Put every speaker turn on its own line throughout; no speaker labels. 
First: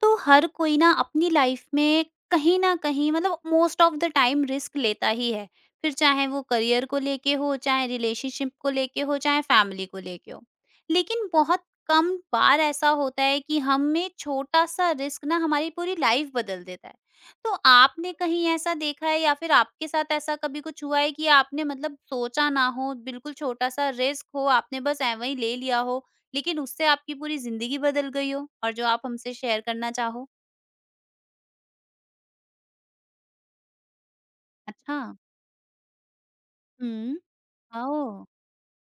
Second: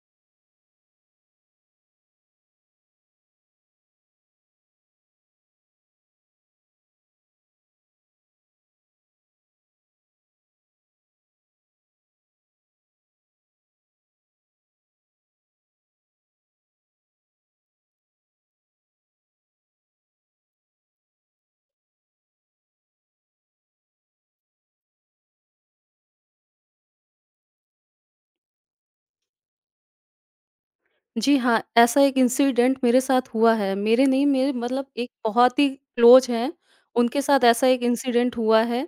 तो हर कोई ना अपनी लाइफ में कहीं ना कहीं मतलब most of the time risk लेता ही है। फिर चाहे वो करियर को लेके हो, चाहे रिलेशनशिप को लेके हो, चाहे फैमिली को लेके हो। लेकिन बहुत कम बार ऐसा होता है कि हम में छोटा सा रिस्क ना हमारी पूरी लाइफ बदल देता है। तो आपने कहीं ऐसा देखा है या फिर आपके साथ ऐसा कभी कुछ हुआ है कि आपने मतलब सोचा ना हो, बिल्कुल छोटा सा रिस्क हो, आपने बस ऐवें ही ले लिया हो, लेकिन उससे आपकी पूरी ज़िंदगी बदल गई हो और जो आप हमसे शेयर करना चाहो?
जी हाँ, ऐसा एक इंसिडेंट मेरे साथ हुआ है। मेरे नहीं, मेरे मतलब
अच्छा।
एक बहुत ही क्लोज़ हैं,
हुँ।
उनके साथ ऐसा एक
ओह!
इंसिडेंट हुआ है,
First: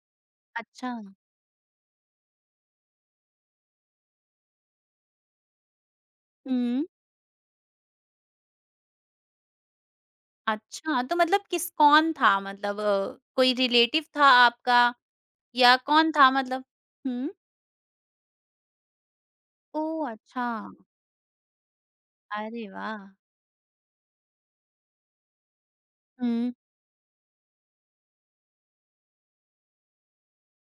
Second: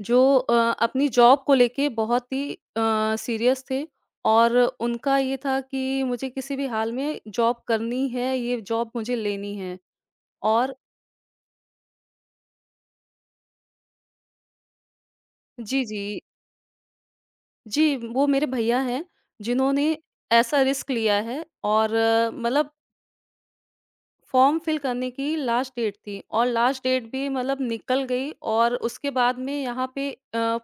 जो
अच्छा।
अपनी जॉब को लेके बहुत ही सीरियस थे और उनका ये था कि मुझे किसी भी
हुँ।
हाल में जॉब करनी है, ये जॉब मुझे लेनी है और
अच्छा, तो मतलब किस कौन था मतलब कोई रिलेटिव था आपका या
जी,
कौन
जी।
था मतलब? हुँ।
जी, वो मेरे भैया हैं, जिन्होंने
ओह! अच्छा।
ऐसा रिस्क लिया है और
अरे
मतलब
वाह!
फॉर्म फिल करने की लास्ट डेट थी और
हुँ।
लास्ट डेट भी मतलब निकल गई और उसके बाद में यहाँ पे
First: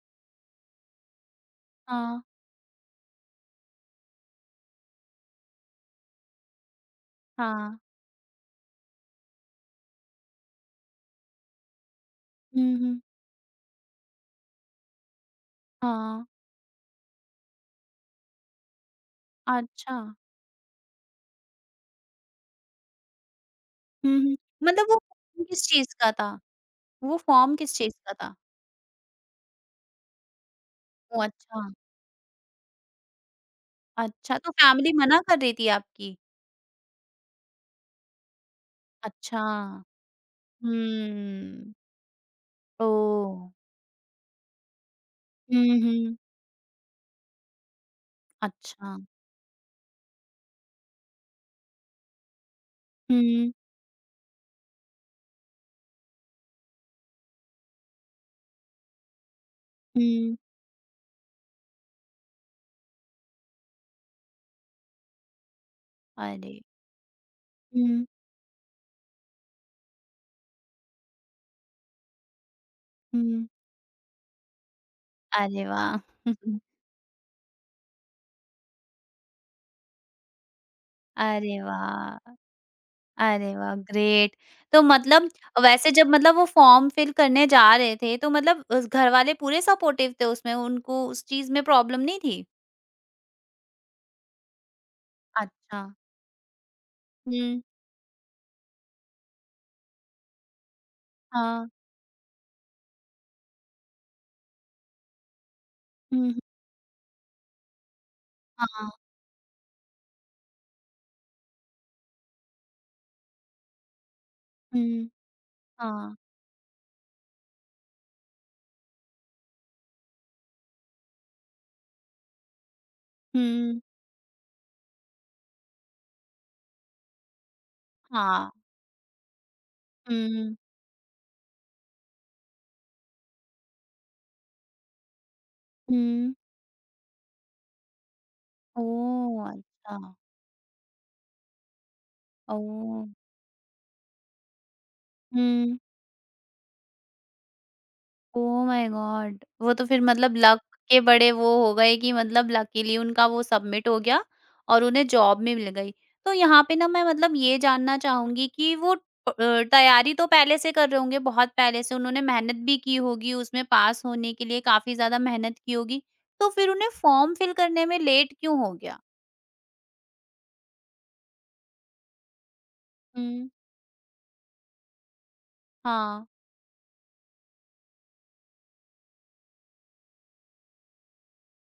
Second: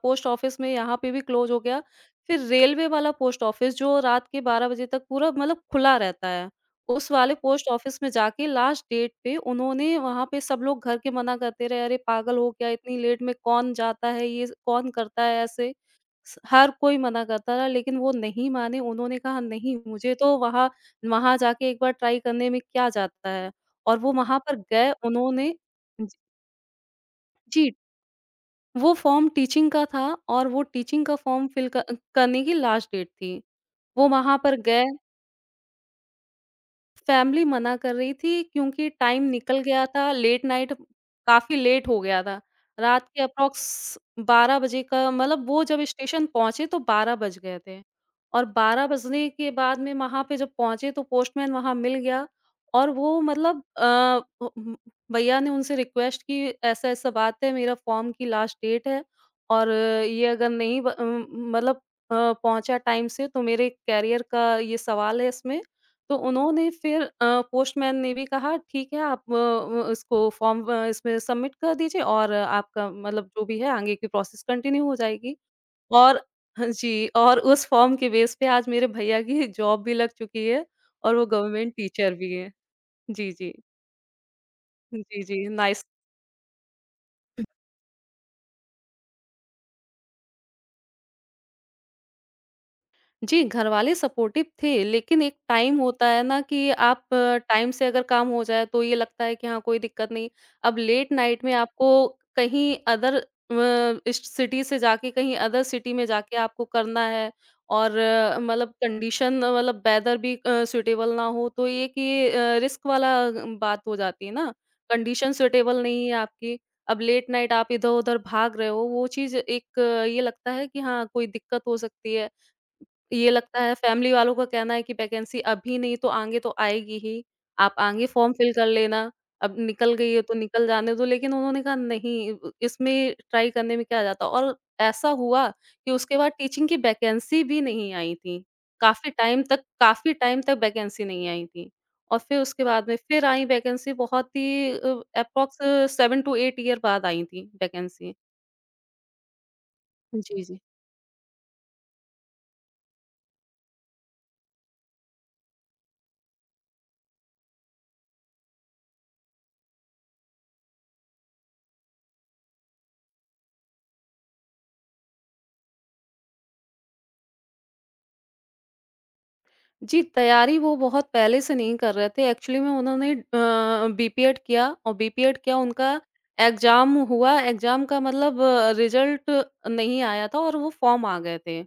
पोस्ट ऑफिस में यहाँ पे भी क्लोज हो गया।
हाँ,
फिर रेलवे वाला पोस्ट ऑफिस जो रात के 12 बजे तक पूरा मतलब खुला रहता है, उस वाले पोस्ट
हाँ।
ऑफिस में जाके लास्ट डेट पे उन्होंने वहाँ पे सब लोग घर के मना करते रहे, "अरे पागल हो क्या?
हुँ,
इतनी
हुँ।
लेट में कौन जाता है? ये कौन करता है ऐसे?"
हाँ,
स हर कोई मना करता रहा लेकिन वो नहीं माने, उन्होंने कहा, "नहीं,
अच्छा।
मुझे तो वहाँ वहाँ जाके एक बार ट्राई करने में क्या जाता है?" और वो
हुँ, हुँ।
वहाँ पर
मतलब
गए
वो फ़ॉर्म
उन्होंने
किस चीज़
ज
का था? वो फ़ॉर्म
जी,
किस चीज़ का था?
वो फ़ॉर्म टीचिंग का था और वो टीचिंग का
ओह!
फ़ॉर्म
अच्छा।
फिल क करने की लास्ट डेट थी। वो वहाँ
अच्छा, तो
पर गए
फैमिली मना कर रही थी आपकी?
फैमिली मना कर रही थी क्योंकि टाइम
अच्छा।
निकल गया था, लेट नाइट काफ़ी
हुँ।
लेट हो गया था। रात के
ओह!
अप्रॉक्स 12 बजे का मतलब वो
हुँ,
जब
हुँ।
स्टेशन पहुँचे तो 12 बज गए थे और 12
अच्छा।
बजने के बाद में वहाँ पे जब पहुँचे तो पोस्टमैन वहाँ मिल गया और वो
हुँ,
मतलब भैया ने उनसे रिक्वेस्ट की ऐसा-ऐसा बात है, मेरा फॉर्म की लास्ट डेट है और ये
हुँ।
अगर नहीं मतलब पहुँचा टाइम से तो मेरे करियर का ये सवाल है इसमें तो
अरे!
उन्होंने फिर पोस्टमैन
हुँ,
ने भी कहा ठीक है आप इसको फ़ॉर्म इसमें सबमिट कर दीजिए और आपका मतलब जो
हुँ।
भी है आगे की प्रोसेस कंटिन्यू हो जाएगी।
अरे वाह!
और
हुँ।
हाँ जी, और उस फ़ॉर्म के बेस पे आज मेरे भैया की जॉब भी लग चुकी है और वो
अरे
गवर्नमेंट टीचर भी
वाह!
हैं। जी, जी।
अरे वाह! ग्रेट। तो
जी,
मतलब
जी। नाइस
वैसे जब मतलब वो फॉर्म फिल करने जा रहे थे तो मतलब उस घर वाले पूरे सपोर्टिव थे उसमें, उनको उस चीज़ में प्रॉब्लम नहीं थी?
जी, घरवाले सपोर्टिव थे, लेकिन एक टाइम
अच्छा।
होता है ना कि आप
हुँ,
टाइम से अगर काम हो जाए तो ये लगता है कि हाँ, कोई दिक्कत नहीं। अब लेट नाइट में
हाँ।
आपको कहीं अदर इस सिटी से जाके कहीं अदर सिटी में
हुँ, हुँ।
जाके आपको करना है और मतलब
हाँ।
कंडीशन मतलब वेदर भी सूटेबल ना हो तो ये कि रिस्क वाला बात हो जाती है ना।
हुँ,
कंडीशन सूटेबल नहीं है
हाँ।
आपकी, अब लेट नाइट आप इधर-उधर भाग रहे हो, वो चीज़ ये लगता है कि हाँ, कोई दिक्कत हो सकती है। ये लगता है
हुँ,
फैमिली वालों का कहना है कि वैकेंसी अभी नहीं तो आगे तो आएगी ही, आप आगे फ़ॉर्म
हाँ।
फिल कर लेना, अब निकल गई है तो
हुँ,
निकल जाने दो। लेकिन उन्होंने कहा नहीं ब इसमें ट्राई करने में क्या जाता है और ऐसा हुआ कि उसके बाद
हुँ।
टीचिंग की वैकेंसी भी नहीं आई थी। काफ़ी टाइम
ओह!
तक काफ़ी
अच्छा।
टाइम तक वैकेंसी नहीं आई थी। और फिर उसके बाद में
ओह!
फिर आई वैकेंसी बहुत ही एप्रॉक्स
हुँ।
7 टू 8 ईयर बाद आई थी वैकेंसी।
Oh my God! वो तो फिर मतलब
जी, जी।
लक के बड़े वो हो गए कि मतलब लकीली उनका वो सबमिट हो गया और उन्हें जॉब भी मिल गई। तो यहाँ पे ना मैं मतलब ये जानना चाहूँगी कि वो तैयारी तो पहले से कर रहे होंगे, बहुत पहले से उन्होंने मेहनत भी की होगी, उसमें पास होने के लिए काफ़ी ज़्यादा मेहनत की होगी, तो फिर उन्हें फॉर्म फिल करने में लेट क्यों हो गया?
जी, तैयारी वो बहुत पहले से नहीं कर रहे थे। एक्चुअली में उन्होंने
हुँ।
बीपीएड किया और बीपीएड किया उनका
हाँ।
एग्ज़ाम हुआ। एग्ज़ाम का मतलब रिज़ल्ट नहीं आया था और वो फ़ॉर्म आ गए थे।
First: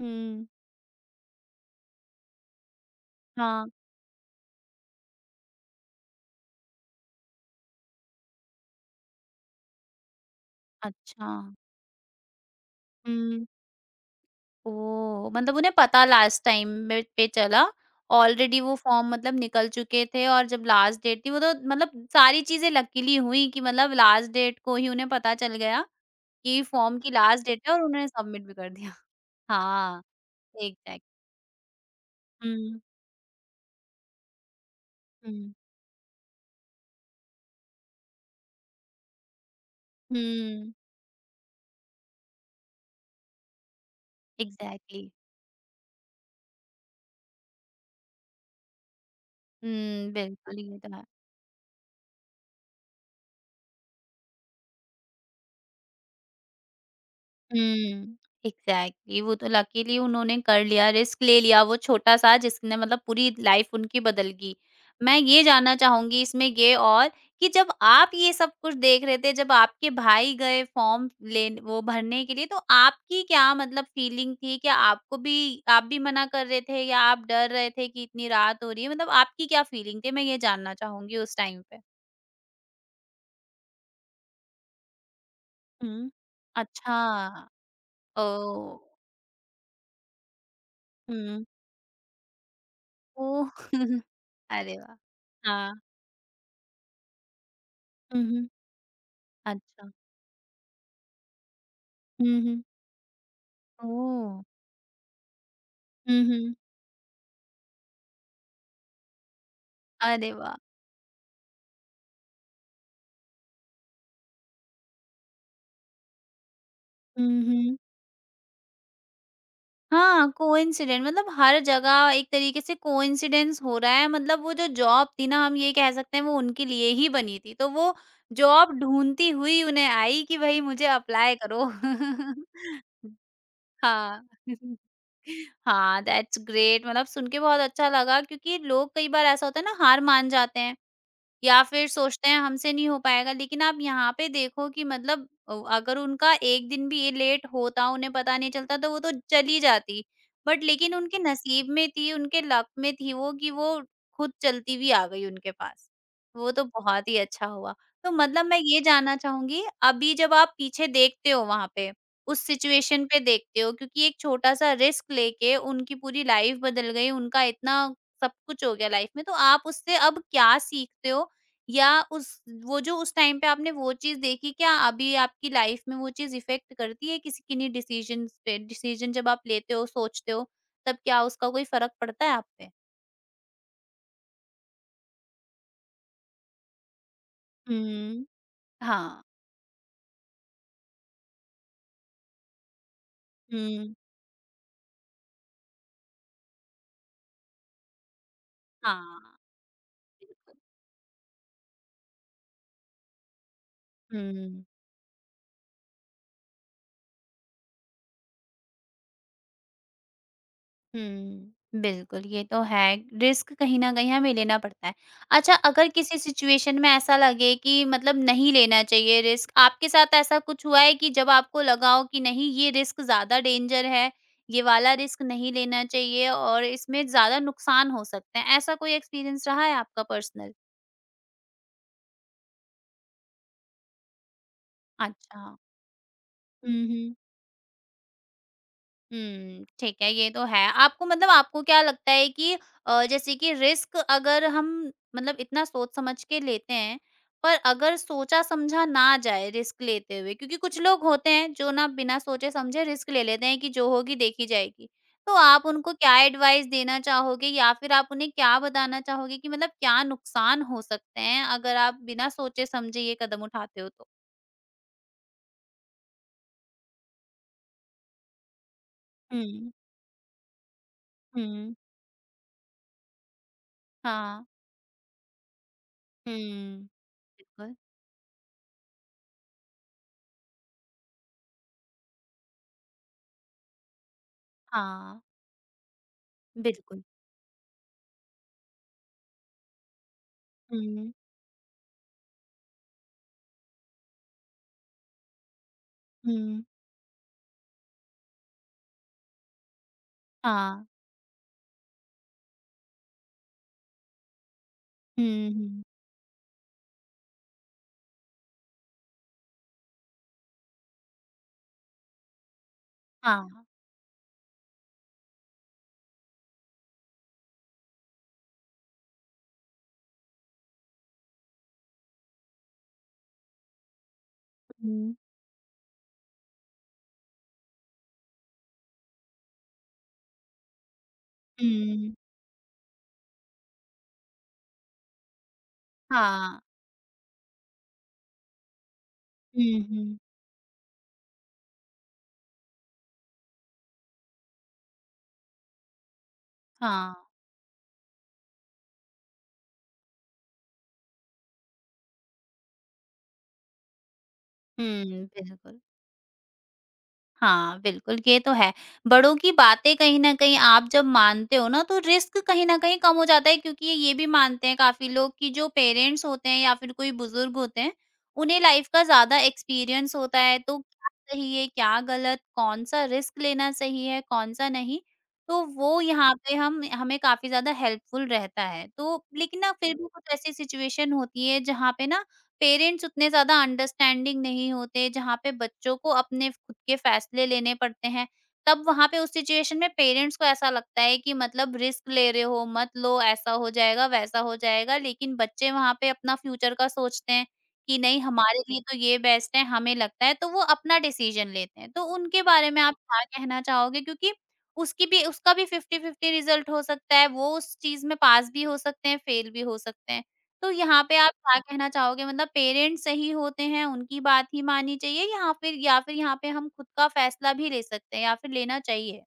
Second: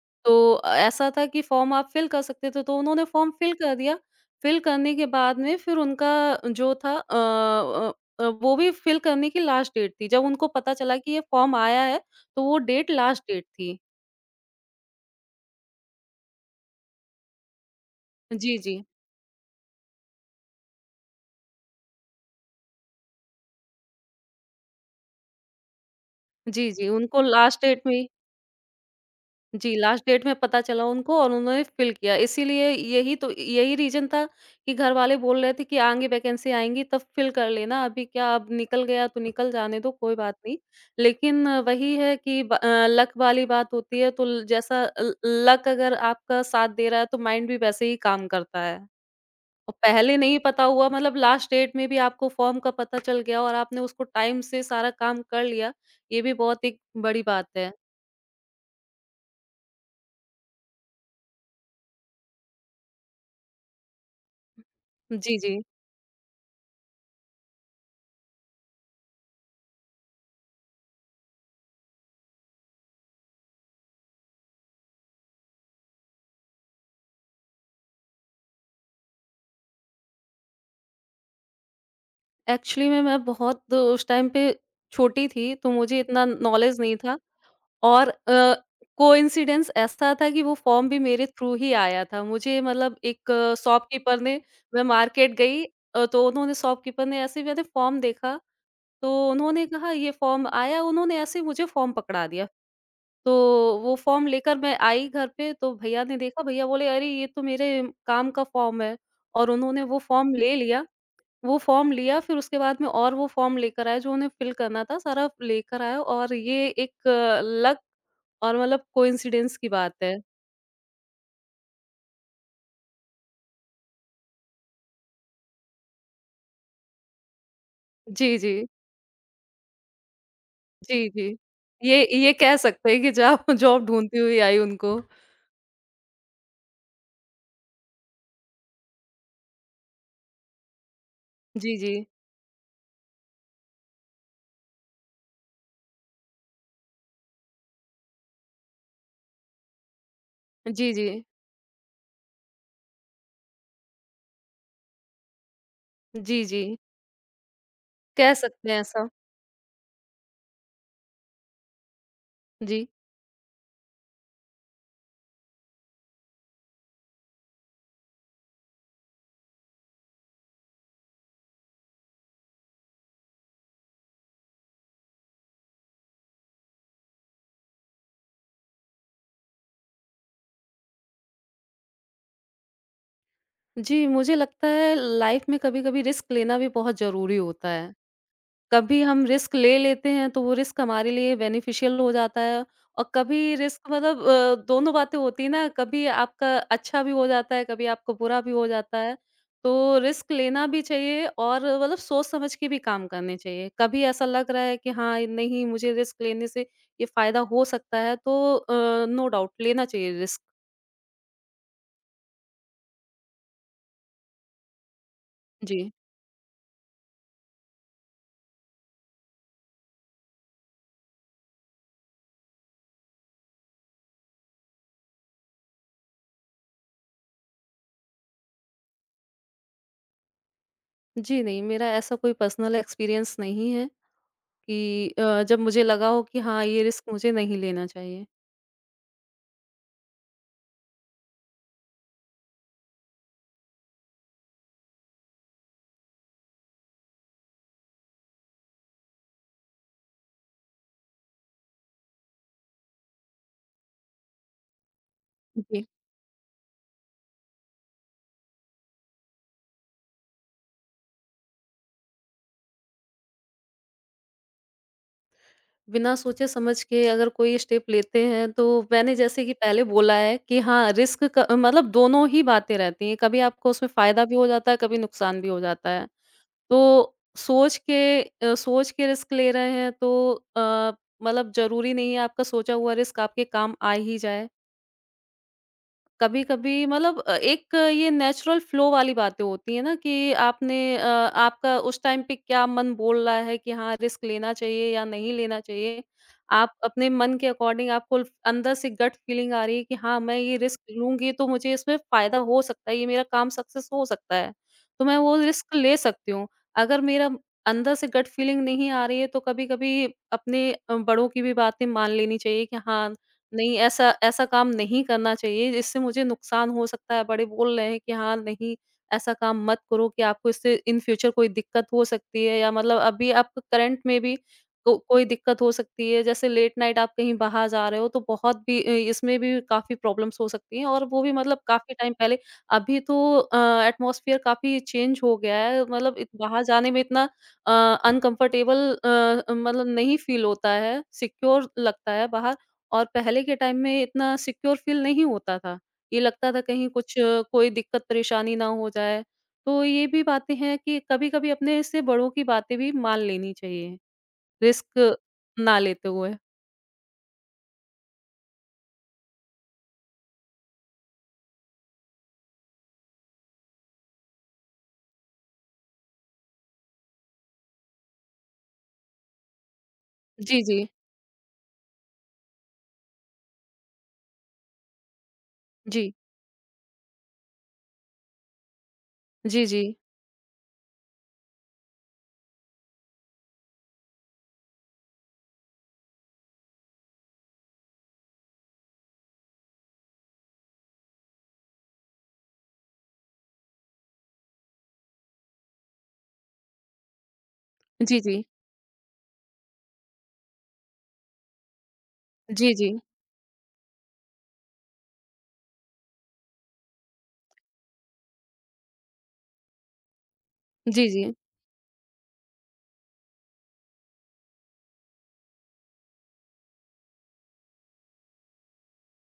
हुँ।
तो ऐसा था कि फ़ॉर्म आप फ़िल कर सकते थे, तो उन्होंने फ़ॉर्म फ़िल
हाँ।
कर दिया। फ़िल करने के बाद में फिर उनका जो था वो भी फ़िल करने की लास्ट डेट थी। जब उनको पता चला कि ये
अच्छा।
फ़ॉर्म आया है, तो वो डेट लास्ट डेट
हुँ।
थी।
ओह! मतलब उन्हें पता लास्ट टाइम में पे चला,
जी,
ऑलरेडी वो
जी।
फॉर्म मतलब निकल चुके थे और जब लास्ट डेट थी वो तो मतलब सारी चीज़ें लकीली हुई कि मतलब लास्ट डेट को ही उन्हें पता चल गया कि
जी, जी,
फॉर्म की
उनको
लास्ट
लास्ट
डेट है
डेट
और
में
उन्होंने सबमिट भी कर दिया।
जी,
हाँ,
लास्ट डेट में पता चला
एग्ज़ैक्ट।
उनको और उन्होंने फ़िल किया। इसीलिए
हुँ,
यही तो यही रीज़न था कि घरवाले बोल रहे
हुँ,
थे कि आगे वैकेंसी आएँगी तब फ़िल कर लेना, अभी क्या अब निकल गया तो निकल जाने दो, कोई बात नहीं।
हुँ,
लेकिन वही है कि लक वाली बात होती है तो ल जैसा
एग्ज़ैक्टली।
ल लक अगर आपका साथ दे रहा है तो माइंड भी वैसे ही काम करता है। और
हुँ,
पहले नहीं
बिल्कुल
पता
ये
हुआ
तो है।
मतलब लास्ट डेट में भी आपको फ़ॉर्म का पता चल गया और आपने उसको टाइम से सारा काम कर लिया, ये भी बहुत एक बड़ी बात है।
हुँ, एग्ज़ैक्टली वो तो लकीली उन्होंने कर लिया, रिस्क ले लिया वो छोटा-सा जिसने मतलब पूरी लाइफ़ उनकी बदल गई। मैं
जी,
ये
जी।
जानना चाहूँगी इसमें ये और कि जब आप ये सब कुछ देख रहे थे, जब आपके भाई गए फॉर्म लेन वो भरने के लिए तो आपकी क्या मतलब फीलिंग थी? क्या आपको भी आप भी मना कर रहे थे या आप डर रहे थे कि इतनी रात हो रही है? मतलब आपकी क्या फीलिंग थी? मैं ये जानना चाहूँगी उस टाइम पे।
एक्चुअली में मैं बहुत उस टाइम पे छोटी थी, तो मुझे
हुँ।
इतना नॉलेज नहीं
अच्छा,
था और
ओह!
कोइंसिडेंस ऐसा था कि वो फॉर्म भी मेरे
हुँ।
थ्रू ही आया था। मुझे मतलब एक
ओह!
शॉपकीपर ने
अरे
मैं
वाह!
मार्केट गई
हाँ।
तो उन्होंने शॉपकीपर ने ऐसे ही मैंने फॉर्म
हुँ,
देखा,
हुँ।
तो उन्होंने
अच्छा।
कहा ये फॉर्म आया, उन्होंने ऐसे ही मुझे फॉर्म पकड़ा
हुँ,
दिया।
हुँ।
तो वो फॉर्म
ओह!
लेकर मैं आई घर पे तो भैया ने
हुँ,
देखा,
हुँ।
भैया बोले, "अरे! ये तो मेरे काम का फॉर्म है" और उन्होंने वो
अरे
फॉर्म ले
वाह!
लिया। वो फॉर्म लिया फिर उसके बाद में और वो फॉर्म लेकर आए जो उन्हें फिल करना था, सारा लेकर आए और ये एक
हुँ,
लक
हुँ।
और मतलब कोइंसिडेंस की बात है।
हाँ, कोइंसिडेंट मतलब हर जगह एक तरीके से कोइंसिडेंस हो रहा है, मतलब वो जो जॉब थी ना, हम ये कह सकते हैं वो उनके लिए ही बनी थी। तो वो
जी, जी।
जॉब ढूँढती हुई उन्हें आई कि भई मुझे
जी,
अप्लाई
जी।
करो।
ये ये कह सकते हैं कि जॉब जॉब ढूँढती
हाँ।
हुई आई उनको।
हाँ, दैट्स ग्रेट, मतलब सुन के बहुत अच्छा लगा क्योंकि लोग, कई बार ऐसा होता है ना, हार मान जाते हैं। या
जी,
फिर
जी।
सोचते हैं हमसे नहीं हो पाएगा, लेकिन आप यहाँ पे देखो कि मतलब अगर उनका एक दिन भी ये लेट होता, उन्हें पता नहीं चलता, तो वो तो चली जाती। बट
जी,
लेकिन उनके
जी।
नसीब में थी, उनके लक में थी वो, कि वो खुद चलती हुई आ गई उनके पास।
जी,
वो
जी।
तो बहुत ही अच्छा हुआ। तो
कह
मतलब मैं
सकते हैं
ये
ऐसा।
जानना चाहूंगी, अभी जब आप पीछे देखते हो, वहां पे उस
जी।
सिचुएशन पे देखते हो, क्योंकि एक छोटा सा रिस्क लेके उनकी पूरी लाइफ बदल गई, उनका इतना सब कुछ हो गया लाइफ में, तो आप उससे अब क्या सीखते हो या उस वो जो उस टाइम पे आपने वो चीज़ देखी, क्या अभी आपकी लाइफ में वो चीज़ इफ़ेक्ट करती है किसी किन्हीं डिसीज़न्स पे? डिसीज़न जब आप लेते हो, सोचते हो, तब क्या उसका कोई फ़र्क पड़ता है आप पे?
जी, मुझे लगता है लाइफ़ में कभी-कभी रिस्क लेना भी बहुत ज़रूरी होता है।
हुँ।
कभी
हाँ।
हम रिस्क ले लेते हैं तो वो रिस्क हमारे लिए बेनिफिशियल हो जाता है और कभी रिस्क
हुँ।
मतलब दोनों बातें होती है ना कभी आपका अच्छा भी हो जाता है कभी आपको बुरा भी हो जाता है
हाँ,
तो रिस्क
बिल्कुल।
लेना भी चाहिए और मतलब सोच समझ के भी काम करने चाहिए कभी ऐसा लग रहा
हुँ।
है कि हाँ नहीं मुझे रिस्क लेने से ये फायदा हो सकता है तो नो डाउट लेना चाहिए रिस्क
हुँ। बिल्कुल, ये तो है। रिस्क कहीं न कहीं हमें लेना पड़ता है। अच्छा,
जी
अगर किसी सिचुएशन में ऐसा लगे कि मतलब नहीं लेना चाहिए रिस्क, आपके साथ ऐसा कुछ हुआ है कि जब आपको लगा हो कि नहीं ये रिस्क ज़्यादा डेंजर है, ये वाला रिस्क नहीं लेना चाहिए और इसमें ज़्यादा नुकसान हो सकते हैं, ऐसा कोई एक्सपीरियंस रहा है आपका पर्सनल?
जी नहीं मेरा ऐसा कोई पर्सनल एक्सपीरियंस नहीं है कि
अच्छा।
जब मुझे लगा हो कि हाँ ये
हुँ,
रिस्क
हुँ।
मुझे नहीं लेना चाहिए
हुँ, ठीक है, ये तो है। आपको मतलब आपको क्या लगता है कि जैसे कि रिस्क अगर हम मतलब इतना सोच-समझ के लेते हैं, पर अगर सोचा-समझा ना जाए रिस्क लेते हुए, क्योंकि कुछ लोग होते हैं जो ना बिना सोचे-समझे रिस्क ले लेते हैं कि जो होगी देखी जाएगी। तो आप
जी
उनको क्या एडवाइस देना चाहोगे या फिर आप उन्हें क्या बताना चाहोगे कि मतलब क्या नुकसान हो सकते हैं अगर आप बिना सोचे-समझे ये कदम उठाते हो तो?
बिना सोचे समझ के अगर कोई स्टेप लेते हैं तो मैंने जैसे कि
हुँ,
पहले बोला है कि हाँ रिस्क
हुँ।
मतलब दोनों ही बातें रहती हैं कभी आपको उसमें फायदा भी हो
हाँ।
जाता है कभी नुकसान भी हो जाता है
हुँ।
तो
बिल्कुल।
सोच के रिस्क ले रहे हैं तो अ, मतलब जरूरी नहीं है आपका सोचा हुआ रिस्क आपके काम आ ही जाए
हाँ,
कभी-कभी
बिल्कुल।
मतलब एक ये नेचुरल फ्लो वाली बातें होती हैं ना कि
हुँ,
आपका उस टाइम पे क्या मन बोल रहा है कि हाँ, रिस्क लेना चाहिए या नहीं लेना चाहिए।
हुँ,
आप अपने मन के अकॉर्डिंग आपको अंदर से गट फीलिंग आ रही है कि हाँ, मैं ये रिस्क
हाँ।
लूँगी तो मुझे इसमें फ़ायदा हो सकता है, ये मेरा काम सक्सेस हो सकता है, तो मैं वो
हुँ,
रिस्क
हुँ,
ले सकती हूँ। अगर मेरा अंदर से गट फीलिंग नहीं आ रही है तो कभी-कभी अपने बड़ों की भी बातें मान लेनी चाहिए कि हाँ
हाँ,
नहीं, ऐसा ऐसा काम नहीं करना चाहिए, इससे मुझे नुकसान हो सकता है। बड़े बोल रहे हैं कि हाँ, नहीं, ऐसा काम मत करो कि आपको इससे इन फ्यूचर कोई दिक्कत हो सकती है या मतलब अभी आप करंट में भी को
हुँ,
कोई दिक्कत हो सकती है। जैसे लेट नाइट आप कहीं बाहर जा रहे हो, तो बहुत भी इसमें भी काफ़ी प्रॉब्लम्स हो सकती हैं और वो भी मतलब काफ़ी टाइम
हुँ,
पहले। अभी तो एटमॉस्फियर काफ़ी चेंज हो गया है, मतलब इत
हाँ,
बाहर जाने में इतना अनकंफर्टेबल
हुँ,
मतलब नहीं
हुँ,
फ़ील होता है, सिक्योर लगता है बाहर। और पहले के टाइम में इतना सिक्योर फील नहीं होता था। ये लगता था कहीं
हाँ,
कुछ कोई दिक्कत परेशानी ना हो जाए। तो ये भी बातें हैं कि कभी-कभी अपने से बड़ों की बातें भी मान लेनी चाहिए, रिस्क
हुँ,
ना
बिल्कुल।
लेते हुए।
हाँ, बिल्कुल, ये तो है। बड़ों की बातें कहीं न कहीं आप जब मानते हो ना, तो रिस्क कहीं न कहीं कम हो जाता है, क्योंकि ये भी मानते हैं काफ़ी लोग कि जो पेरेंट्स होते हैं या फिर कोई बुज़ुर्ग होते हैं, उन्हें लाइफ़ का ज़्यादा एक्सपीरियंस होता है,
जी,
तो
जी।
क्या सही है, क्या गलत, कौन-सा रिस्क लेना सही है, कौन-सा नहीं, तो वो
जी।
यहाँ पे हम हमें काफ़ी ज़्यादा हेल्पफुल रहता है। तो लेकिन
जी,
ना,
जी।
फिर भी कुछ ऐसी सिचुएशन होती है, जहाँ पे ना पेरेंट्स उतने ज़्यादा अंडरस्टैंडिंग नहीं होते, जहाँ पे बच्चों को अपने खुद के फ़ैसले लेने पड़ते हैं। तब वहाँ पे उस सिचुएशन में पेरेंट्स को ऐसा लगता है कि मतलब रिस्क ले रहे हो, मत लो, ऐसा हो जाएगा, वैसा हो जाएगा। लेकिन बच्चे वहाँ पे अपना फ्यूचर का सोचते हैं कि
जी,
नहीं,
जी।
हमारे लिए तो ये बेस्ट है, हमें लगता है, तो वो अपना डिसीज़न लेते हैं। तो उनके बारे
जी,
में
जी।
आप क्या कहना चाहोगे? क्योंकि उसकी भी उसका भी 50-50 रिज़ल्ट हो सकता है, वो उस चीज़ में पास भी हो सकते हैं, फेल भी हो सकते हैं। तो यहाँ
जी,
पे आप
जी।
क्या कहना चाहोगे, मतलब पेरेंट्स सही होते हैं, उनकी बात ही माननी चाहिए, या फिर यहाँ पे हम खुद का फैसला भी ले सकते हैं या फिर लेना चाहिए?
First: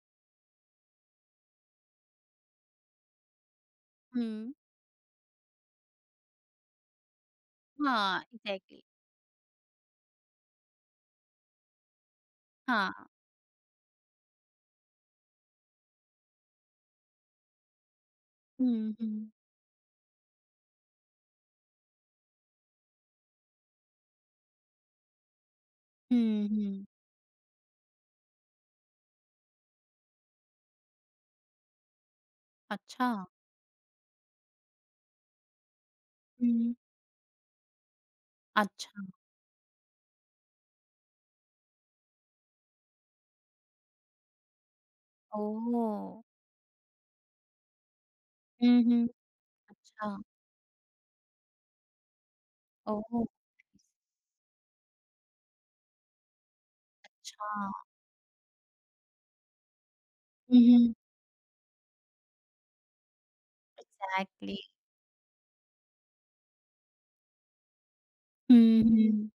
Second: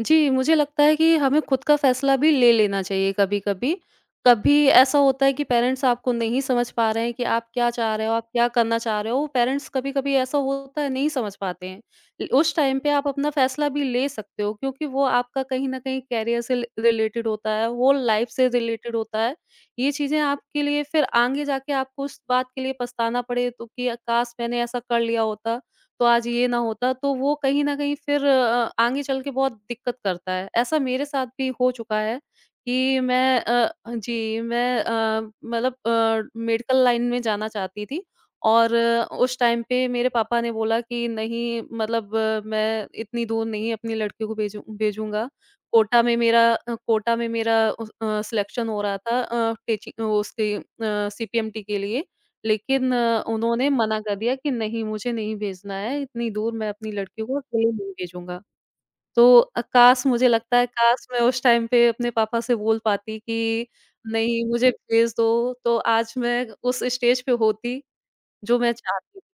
जी, मुझे लगता है कि हमें खुद का फैसला भी ले लेना चाहिए कभी-कभी। कभी
हुँ।
कभी ऐसा होता है कि पेरेंट्स आपको नहीं समझ पा रहे हैं कि आप क्या चाह रहे हो,
हाँ,
आप क्या करना
एग्ज़ैक्टली।
चाह रहे हो। पेरेंट्स कभी-कभी ऐसा होता है नहीं समझ पाते हैं। ल उस टाइम पे
हाँ।
आप अपना फैसला भी ले सकते हो क्योंकि वो आपका कहीं न कहीं करियर से ल रिलेटेड होता है, होल लाइफ से
हुँ,
रिलेटेड होता
हुँ।
है। ये चीज़ें आपके लिए फिर आगे जाके आपको उस बात के लिए पछताना पड़े तो कि काश मैंने ऐसा कर लिया होता। तो आज ये
हुँ,
ना
हुँ।
होता, तो वो कहीं न कहीं फिर आगे चल के बहुत दिक्कत करता है। ऐसा मेरे साथ भी हो चुका है कि
अच्छा।
हाँ जी, मैं मतलब
हुँ।
मेडिकल लाइन में जाना चाहती थी और
अच्छा।
उस टाइम पे मेरे पापा ने बोला कि नहीं मतलब मैं इतनी दूर नहीं अपनी लड़कियों को भेजूँगा।
ओह!
कोटा में मेरा सिलेक्शन हो
हुँ,
रहा
हुँ।
था टीचिंग
अच्छा।
उसकी सीपीएमटी के लिए। लेकिन
ओह!
उन्होंने मना कर दिया कि नहीं मुझे नहीं भेजना है, इतनी दूर मैं अपनी लड़की को
अच्छा।
अकेले नहीं भेजूँगा। तो काश मुझे लगता
हुँ,
है
हुँ।
काश मैं उस टाइम पे अपने पापा से बोल पाती कि नहीं
एग्ज़ैक्टली।
मुझे भेज दो, तो आज मैं उस स्टेज पे होती जो मैं
हुँ, हुँ।
चाहती
हुँ।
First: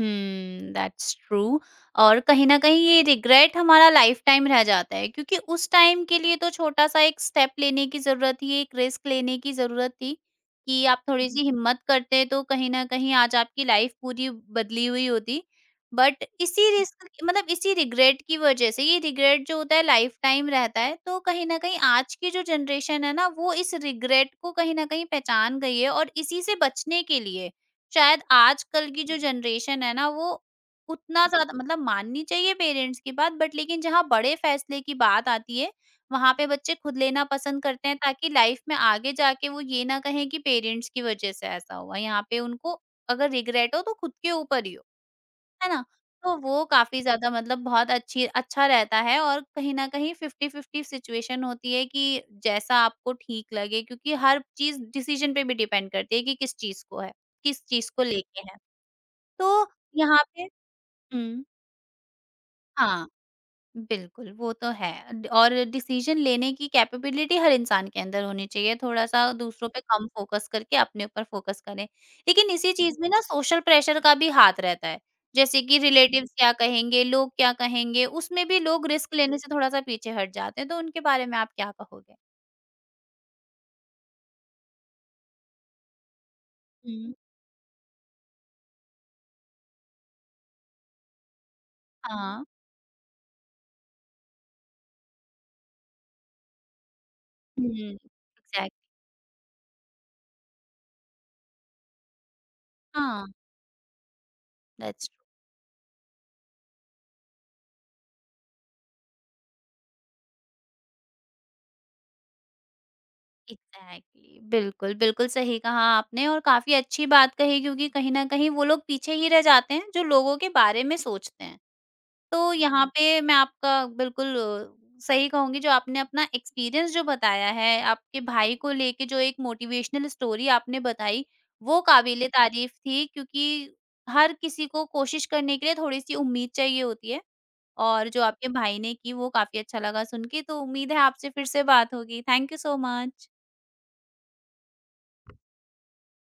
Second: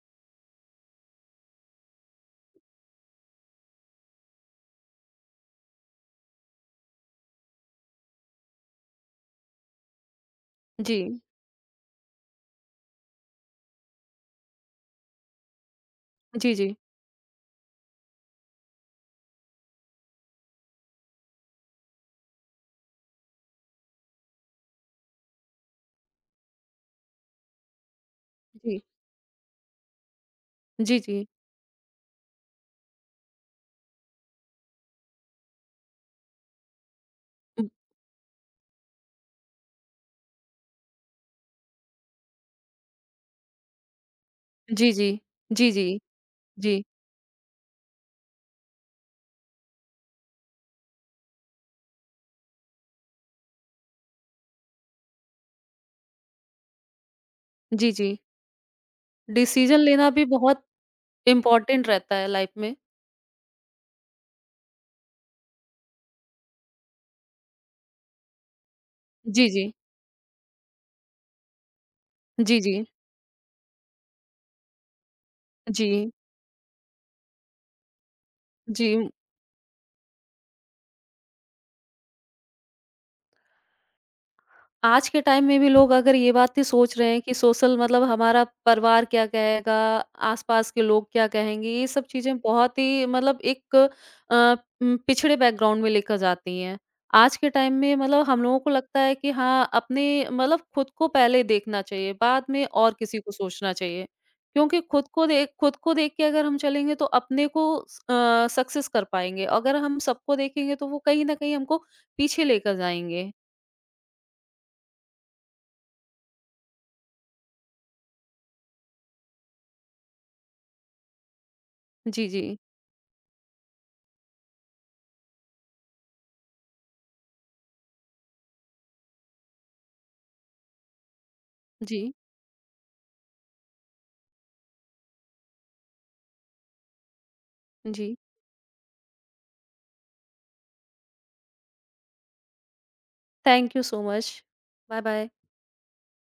That's true. और कहीं न कहीं ये रिग्रेट हमारा लाइफ़टाइम रह जाता है, क्योंकि उस टाइम के लिए तो छोटा-सा एक स्टेप लेने की ज़रूरत थी, एक रिस्क लेने की ज़रूरत थी, कि
जी।
आप थोड़ी-सी हिम्मत करते तो कहीं न कहीं आज आपकी लाइफ़ पूरी बदली हुई होती। बट
जी,
इसी
जी।
रिस्क मतलब इसी रिग्रेट की वजह से, ये रिग्रेट जो होता है लाइफ़टाइम रहता है, तो कहीं न कहीं आज की जो जनरेशन है ना, वो इस रिग्रेट को कहीं न कहीं पहचान गई है, और इसी से बचने के लिए शायद
जी।
आजकल की जो जनरेशन है ना, वो
जी, जी।
उतना ज़्यादा मतलब माननी चाहिए पेरेंट्स की बात, बट लेकिन जहाँ बड़े फैसले की बात आती है, वहाँ पे बच्चे खुद लेना पसंद
उम,
करते हैं, ताकि लाइफ में आगे जाके वो ये ना कहें कि पेरेंट्स की वज़ह से ऐसा हुआ। यहाँ पे उनको अगर रिग्रेट हो तो खुद के ऊपर ही हो।
जी, जी।
है
जी,
ना?
जी।
तो वो
जी।
काफ़ी ज़्यादा मतलब बहुत अच्छी अच्छा रहता है, और कहीं न कहीं 50-50 सिचुएशन होती है कि जैसा आपको ठीक लगे, क्योंकि हर चीज़ डिसीज़न पे भी डिपेंड करती है कि किस चीज़ को है, किस
जी,
चीज़ को
जी।
लेके है। तो
डिसीज़न लेना
यहाँ
भी
पे
बहुत
हुँ,
इम्पोर्टेंट रहता है लाइफ में।
हाँ। बिल्कुल, वो तो है और डिसीज़न लेने की कैपेबिलिटी हर इंसान के अंदर होनी चाहिए, थोड़ा-सा
जी,
दूसरों
जी।
पे कम फ़ोकस करके अपने ऊपर फ़ोकस करें। लेकिन
जी,
इसी
जी।
चीज़ में ना सोशल प्रेशर का भी हाथ रहता है, जैसे कि
जी।
रिलेटिव्स क्या कहेंगे, लोग क्या कहेंगे, उसमें भी लोग
जी।
रिस्क लेने से थोड़ा-सा पीछे हट जाते हैं, तो उनके बारे में आप क्या कहोगे?
आज के टाइम में भी लोग अगर ये बातें सोच रहे
हुँ।
हैं कि सोशल मतलब हमारा परिवार क्या कहेगा, आस-पास के लोग क्या कहेंगे, ये सब चीज़ें
हाँ।
बहुत ही मतलब एक पिछड़े बैकग्राउंड में लेकर जाती हैं। आज के
हुँ।
टाइम
हुँ,
में मतलब हम लोगों को
एग्ज़ैक्टली।
लगता है कि हाँ, अपने मतलब खुद को पहले देखना चाहिए, बाद में और किसी
हाँ,
को सोचना चाहिए। क्योंकि खुद
दैट्स
को देख खुद को देख के अगर हम चलेंगे तो अपने को सक्सेस कर पाएँगे। अगर हम सबको देखेंगे तो वो कहीं न कहीं हमको पीछे लेकर जाएँगे।
Exactly exactly. बिल्कुल बिल्कुल सही कहा आपने, और काफी अच्छी बात कही, क्योंकि कहीं ना कहीं वो लोग पीछे ही रह जाते हैं जो लोगों के बारे में सोचते हैं।
जी,
तो
जी।
यहाँ पे मैं आपका बिल्कुल सही कहूंगी, जो आपने अपना एक्सपीरियंस जो बताया है, आपके भाई को लेके जो एक मोटिवेशनल स्टोरी आपने बताई, वो
जी।
काबिले तारीफ थी, क्योंकि हर किसी को कोशिश करने के लिए थोड़ी सी उम्मीद चाहिए होती है, और
जी
जो आपके भाई ने की वो काफी अच्छा लगा सुन के। तो उम्मीद है आपसे फिर से बात होगी। Thank you so much.
Thank you so much bye bye